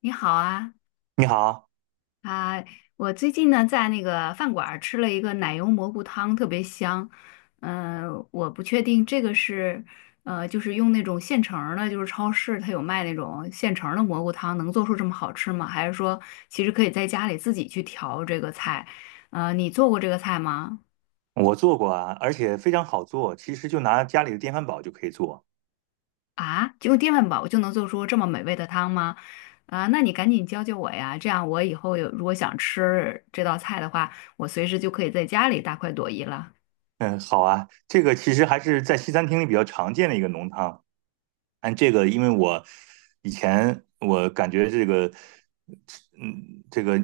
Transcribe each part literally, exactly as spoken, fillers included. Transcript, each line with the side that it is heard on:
left: 你好啊，
right: 你好，
left: 啊，我最近呢在那个饭馆儿吃了一个奶油蘑菇汤，特别香。嗯、我不确定这个是，呃，就是用那种现成儿的，就是超市它有卖那种现成儿的蘑菇汤，能做出这么好吃吗？还是说其实可以在家里自己去调这个菜？呃，你做过这个菜吗？
right: 我做过啊，而且非常好做，其实就拿家里的电饭煲就可以做。
left: 啊，就用电饭煲就能做出这么美味的汤吗？啊，那你赶紧教教我呀，这样我以后有如果想吃这道菜的话，我随时就可以在家里大快朵颐了。
right: 嗯，好啊，这个其实还是在西餐厅里比较常见的一个浓汤。按这个，因为我以前我感觉这个，嗯，这个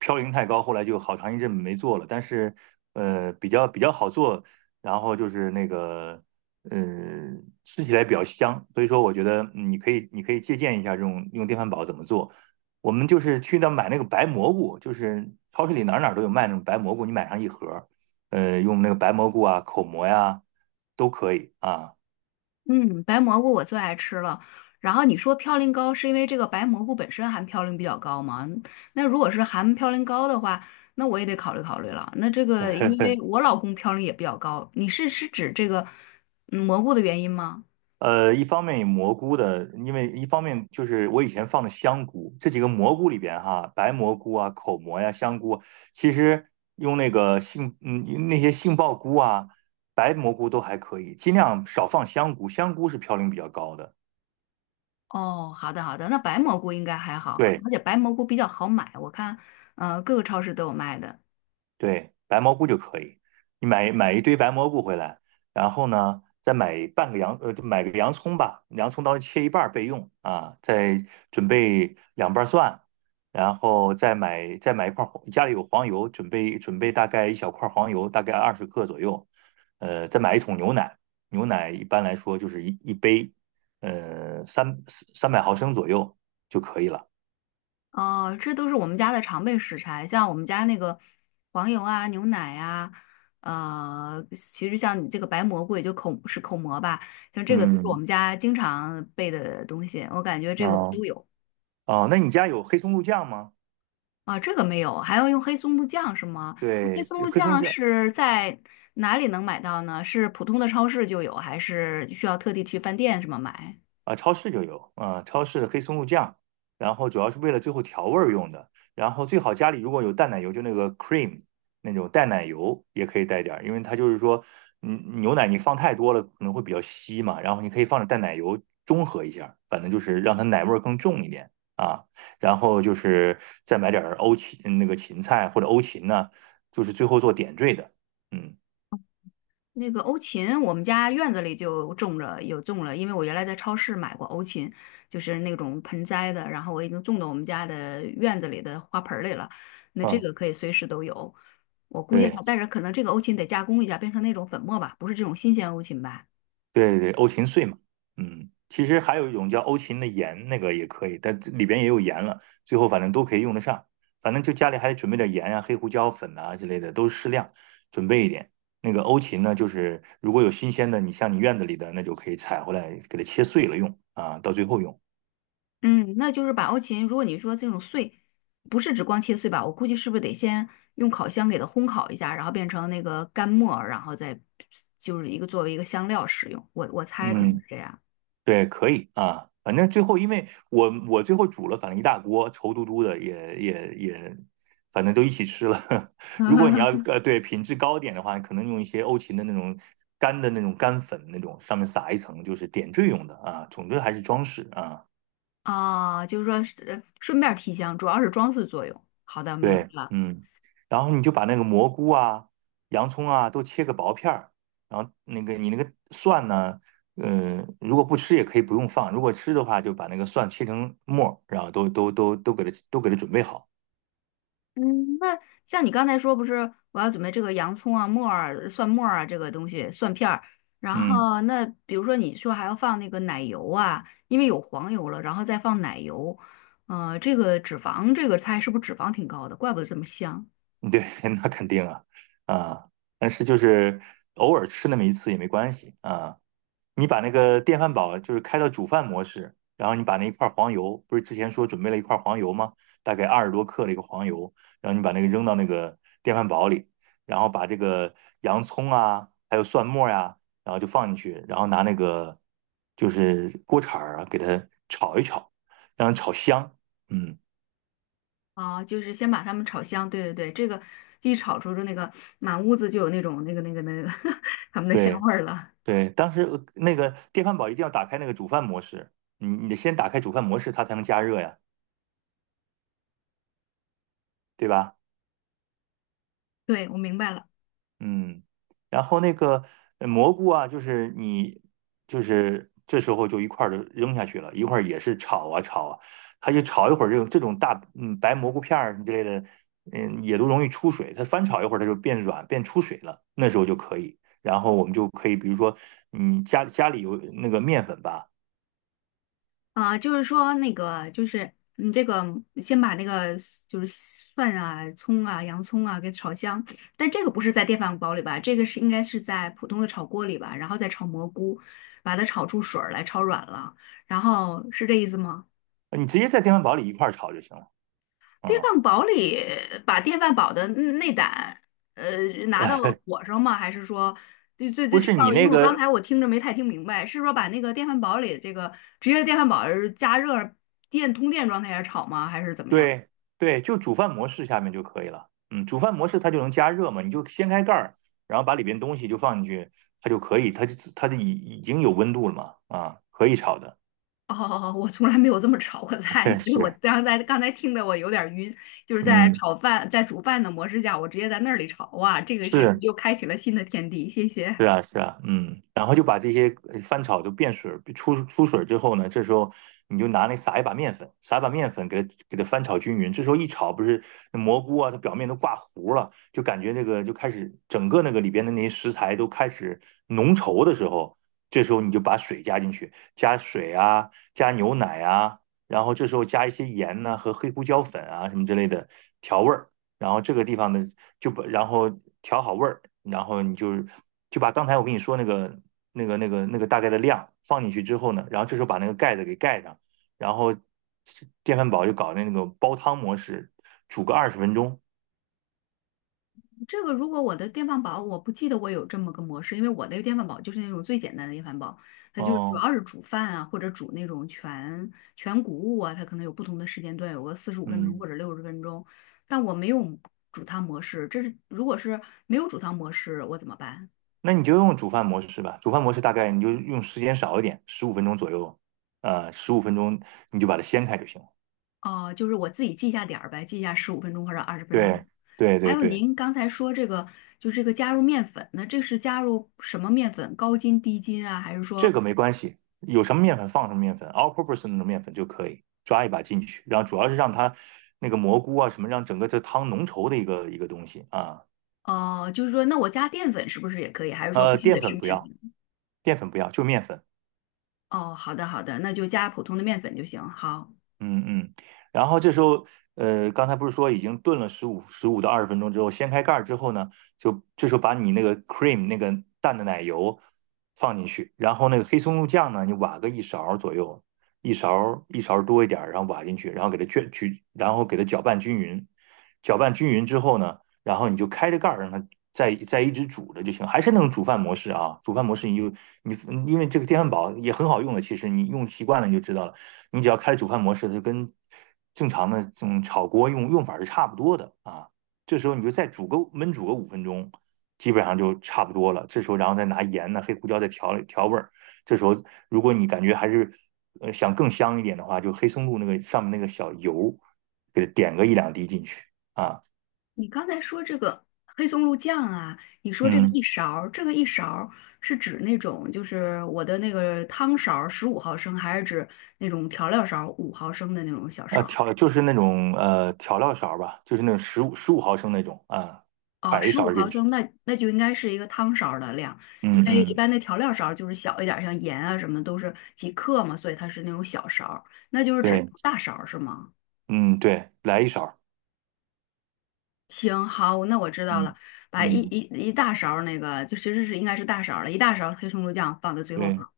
right: 嘌呤太高，后来就好长一阵没做了。但是，呃，比较比较好做，然后就是那个，嗯，吃起来比较香。所以说，我觉得嗯你可以你可以借鉴一下这种用电饭煲怎么做。我们就是去那买那个白蘑菇，就是超市里哪儿哪儿都有卖那种白蘑菇，你买上一盒儿呃，用那个白蘑菇啊、口蘑呀、都可以啊。
left: 嗯，白蘑菇我最爱吃了。然后你说嘌呤高是因为这个白蘑菇本身含嘌呤比较高吗？那如果是含嘌呤高的话，那我也得考虑考虑了。那这个因为我老公嘌呤也比较高，你是是指这个嗯蘑菇的原因吗？
right: 呃，一方面蘑菇的，因为一方面就是我以前放的香菇，这几个蘑菇里边哈，白蘑菇啊、口蘑呀、香菇，其实用那个杏，嗯，那些杏鲍菇啊、白蘑菇都还可以，尽量少放香菇，香菇是嘌呤比较高的。
left: 哦，好的好的，那白蘑菇应该还好，
right: 对，
left: 而且白蘑菇比较好买，我看，呃，各个超市都有卖的。
right: 对，白蘑菇就可以。你买买一堆白蘑菇回来，然后呢，再买半个洋呃，就买个洋葱吧，洋葱刀切一半儿备用啊。再准备两瓣蒜，然后再买再买一块儿黄，家里有黄油，准备准备大概一小块儿黄油，大概二十克左右。呃，再买一桶牛奶，牛奶一般来说就是一一杯，呃，三三百毫升左右就可以了。
left: 哦，这都是我们家的常备食材，像我们家那个黄油啊、牛奶啊，呃，其实像你这个白蘑菇，也就口是口蘑吧，像这个都是我
right: 嗯，
left: 们家经常备的东西，我感觉这个我
right: 哦，
left: 都有
right: 哦，那你家有黑松露酱吗？
left: 啊，这个没有，还要用黑松露酱是吗？那黑
right: 对，
left: 松
right: 这
left: 露
right: 黑松
left: 酱
right: 酱
left: 是在哪里能买到呢？是普通的超市就有，还是需要特地去饭店什么买？
right: 啊，超市就有啊，超市的黑松露酱，然后主要是为了最后调味儿用的。然后最好家里如果有淡奶油，就那个 cream 那种淡奶油也可以带点儿，因为它就是说，嗯，牛奶你放太多了可能会比较稀嘛，然后你可以放点淡奶油中和一下反正就是让它奶味儿更重一点啊。然后就是再买点儿欧芹嗯那个芹菜或者欧芹呢，就是最后做点缀的，嗯
left: 那个欧芹，我们家院子里就种着，有种了，因为我原来在超市买过欧芹，就是那种盆栽的，然后我已经种到我们家的院子里的花盆儿里了。那这
right: 嗯，
left: 个可以随时都有，我估计
right: 对。
left: 还，但是可能这个欧芹得加工一下，变成那种粉末吧，不是这种新鲜欧芹吧？
right: 对对，对，欧芹碎嘛，嗯，其实还有一种叫欧芹的盐，那个也可以，但里边也有盐了，最后反正都可以用得上，反正就家里还得准备点盐啊、黑胡椒粉啊之类的，都适量准备一点。那个欧芹呢，就是如果有新鲜的，你像你院子里的，那就可以采回来，给它切碎了用啊，到最后用。
left: 嗯，那就是把欧芹，如果你说这种碎，不是指光切碎吧，我估计是不是得先用烤箱给它烘烤一下，然后变成那个干末儿然后再就是一个作为一个香料使用，我我猜可能
right: 嗯，
left: 是这样。
right: 对，可以啊，反正最后因为我我最后煮了，反正一大锅稠嘟嘟的，也也也，反正都一起吃了。如果你要 呃对品质高点的话，可能用一些欧芹的那种干的那种干粉那种，上面撒一层，就是点缀用的啊。总之还是装饰啊。
left: 啊，就是说是呃顺便儿提香，主要是装饰作用。好的，明白
right: 对，
left: 了。
right: 嗯，然后你就把那个蘑菇啊、洋葱啊都切个薄片儿，然后那个你那个蒜呢，嗯，如果不吃也可以不用放，如果吃的话就把那个蒜切成末儿然后都都都都给它都给它准备好。
left: 嗯，那像你刚才说，不是我要准备这个洋葱啊、木耳、蒜末儿啊，这个东西蒜片儿。然
right: 嗯，
left: 后那比如说你说还要放那个奶油啊，因为有黄油了，然后再放奶油。呃，这个脂肪这个菜是不是脂肪挺高的？怪不得这么香
right: 对，那肯定啊，啊，但是就是偶尔吃那么一次也没关系啊。你把那个电饭煲就是开到煮饭模式，然后你把那一块黄油，不是之前说准备了一块黄油吗？大概二十多克的一个黄油，然后你把那个扔到那个电饭煲里，然后把这个洋葱啊，还有蒜末呀、然后就放进去，然后拿那个就是锅铲儿啊，给它炒一炒，让它炒香。嗯，
left: 啊！就是先把它们炒香。对对对，这个一炒出的那个满屋子就有那种那个那个那个 它们的香
right: 对
left: 味儿了。
right: 对，当时呃那个电饭煲一定要打开那个煮饭模式，你你得先打开煮饭模式，它才能加热呀，对吧？
left: 对，我明白了。
right: 嗯，然后那个呃蘑菇啊，就是你就是这时候就一块儿就扔下去了，一会儿也是炒啊炒啊，它就炒一会儿这种这种大嗯白蘑菇片儿之类的，嗯也都容易出水，它翻炒一会儿它就变软变出水了，那时候就可以，然后我们就可以比如说你家家里有那个面粉吧，
left: 啊，就是说那个，就是你这个先把那个就是蒜啊、葱啊、洋葱啊给炒香，但这个不是在电饭煲里吧？这个是应该是在普通的炒锅里吧？然后再炒蘑菇，把它炒出水儿来，炒软了，然后是这意思吗？
right: 你直接在电饭煲里一块儿炒就行了，
left: 电
right: 嗯，
left: 饭煲里把电饭煲的内胆，呃，拿到火上吗？还是说，这、这、
right: 不
left: 这这
right: 是
left: 块
right: 你
left: 儿因
right: 那
left: 为我刚
right: 个
left: 才我听着没太听明白，是说把那个电饭煲里这个直接电饭煲儿加热电通电状态下炒吗？还是怎么样？
right: 对对，就煮饭模式下面就可以了。嗯，煮饭模式它就能加热嘛，你就掀开盖儿，然后把里边东西就放进去，它就可以，它就它就已已经有温度了嘛，啊，可以炒的。
left: 哦，我从来没有这么炒过菜，所以我
right: 是，
left: 刚才刚才听得我有点儿晕，就是在
right: 嗯，
left: 炒饭在煮饭的模式下，我直接在那里炒，哇，这个是
right: 是。
left: 又开启了新的天地，谢谢。
right: 是啊，是啊，嗯，然后就把这些呃翻炒就变水儿，出出水儿之后呢，这时候你就拿那撒一把面粉，撒一把面粉给它给它翻炒均匀。这时候一炒，不是那蘑菇啊，它表面都挂糊了，就感觉那个就开始整个那个里边的那些食材都开始浓稠的时候，这时候你就把水加进去，加水啊，加牛奶啊，然后这时候加一些盐呐、和黑胡椒粉啊什么之类的调味儿。然后这个地方呢，就把然后调好味儿，然后你就就把刚才我跟你说那个那个那个那个大概的量放进去之后呢，然后这时候把那个盖子给盖上，然后电饭煲就搞那个煲汤模式，煮个二十分钟。
left: 这个如果我的电饭煲，我不记得我有这么个模式，因为我的电饭煲就是那种最简单的电饭煲，它就主
right: 哦，
left: 要是煮饭啊，或者煮那种全全谷物啊，它可能有不同的时间段，有个四十五分钟
right: 嗯，
left: 或者六十分钟，但我没有煮汤模式，这是如果是没有煮汤模式，我怎么办？
right: 那你就用煮饭模式吧，煮饭模式大概你就用时间少一点，十五分钟左右，呃，十五分钟你就把它掀开就行了。
left: 哦、就是我自己记一下点儿呗，记一下十五分钟或者二十分钟。
right: 对对
left: 还
right: 对
left: 有
right: 对。
left: 您刚才说这个，就是这个加入面粉，那这是加入什么面粉？高筋、低筋啊，还是
right: 这
left: 说？
right: 个没关系，有什么面粉放什么面粉，all purpose 那种面粉就可以抓一把进去，然后主要是让它那个蘑菇啊什么，让整个这汤浓稠的一个一个东西啊。
left: 哦，就是说，那我加淀粉是不是也可以？还是说
right: 呃，
left: 必须
right: 淀
left: 得是
right: 粉不
left: 面
right: 要，
left: 粉？
right: 淀粉不要，就面粉。
left: 哦，好的好的，那就加普通的面粉就行。好，
right: 嗯嗯，然后这时候，呃，刚才不是说已经炖了十五十五到二十分钟之后，掀开盖儿之后呢，就这时候把你那个 cream 那个淡的奶油放进去，然后那个黑松露酱呢，你挖个一勺儿左右，一勺儿一勺儿多一点儿，然后挖进去，然后给它卷去，然后给它搅拌均匀，搅拌均匀之后呢，然后你就开着盖儿让它再再一直煮着就行，还是那种煮饭模式啊。煮饭模式你就你因为这个电饭煲也很好用的，其实你用习惯了你就知道了。你只要开煮饭模式，它就跟正常的这种炒锅用用法是差不多的啊。这时候你就再煮个焖煮个五分钟，基本上就差不多了。这时候然后再拿盐呢、黑胡椒再调调味儿。这时候如果你感觉还是呃想更香一点的话，就黑松露那个上面那个小油给它点个一两滴进去啊，
left: 你刚才说这个黑松露酱啊，你说这个
right: 嗯。
left: 一勺儿，这个一勺儿是指那种就是我的那个汤勺十五毫升，还是指那种调料勺五毫升的那种小勺
right: 呃，
left: 儿？
right: 调就是那种呃调料勺吧，就是那种十五十五毫升那种啊，
left: 哦，
right: 㧟一
left: 十五
right: 勺进
left: 毫
right: 去。
left: 升，那那就应该是一个汤勺儿的量，因
right: 嗯
left: 为一
right: 嗯，
left: 般的调料勺儿就是小一点儿，像盐啊什么的都是几克嘛，所以它是那种小勺儿，那就是指
right: 对，
left: 大勺儿是吗？
right: 嗯对，来一勺。
left: 行，好，那我知道
right: 嗯
left: 了，把一
right: 嗯，
left: 一一大勺儿那个，就其实是应该是大勺儿了，一大勺儿黑松露酱放在最后放，
right: 对，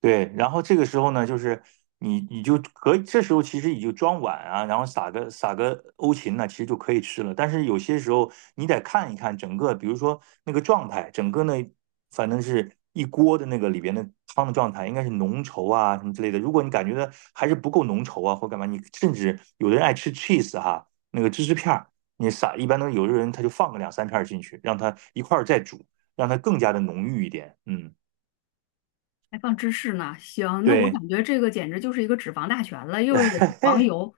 right: 对，然后这个时候呢，就是你你就可以，这时候其实你就装碗啊，然后撒个撒个欧芹呢，其实就可以吃了。但是有些时候你得看一看整个，比如说那个状态，整个呢，反正是一锅的那个里边的汤的状态，应该是浓稠啊什么之类的。如果你感觉到还是不够浓稠啊，或干嘛，你甚至有的人爱吃 cheese 哈，那个芝士片儿，你撒一般都有的人他就放个两三片儿进去，让它一块儿再煮，让它更加的浓郁一点。嗯，
left: 还放芝士呢。行，那我
right: 对。
left: 感觉这个简直就是一个脂肪大全了，又是有黄 油，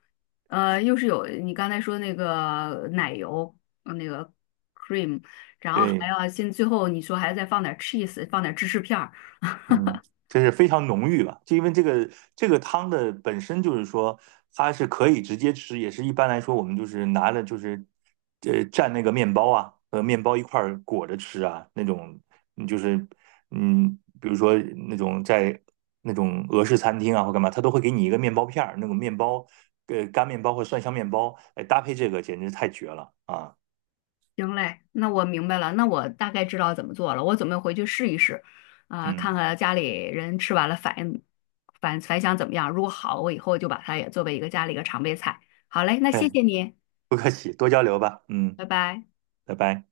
left: 呃，又是有你刚才说那个奶油，呃那个 cream，然后还
right: 对，
left: 要先最后你说还要再放点 cheese，放点芝士片儿。
right: 嗯，这是非常浓郁吧？就因为这个这个汤的本身就是说，它是可以直接吃，也是一般来说我们就是拿了就是呃蘸那个面包啊和面包一块儿裹着吃啊那种，嗯就是嗯，比如说那种在那种俄式餐厅啊或干嘛，他都会给你一个面包片儿，那种面包呃干面包或蒜香面包，哎搭配这个简直太绝了啊！
left: 行嘞，那我明白了，那我大概知道怎么做了，我准备回去试一试，啊、看
right: 嗯，
left: 看家里人吃完了反应反反响怎么样，如果好，我以后就把它也作为一个家里一个常备菜。好嘞，那谢
right: 哎，
left: 谢你，
right: 不客气，多交流吧，嗯，
left: 拜拜。
right: 拜拜。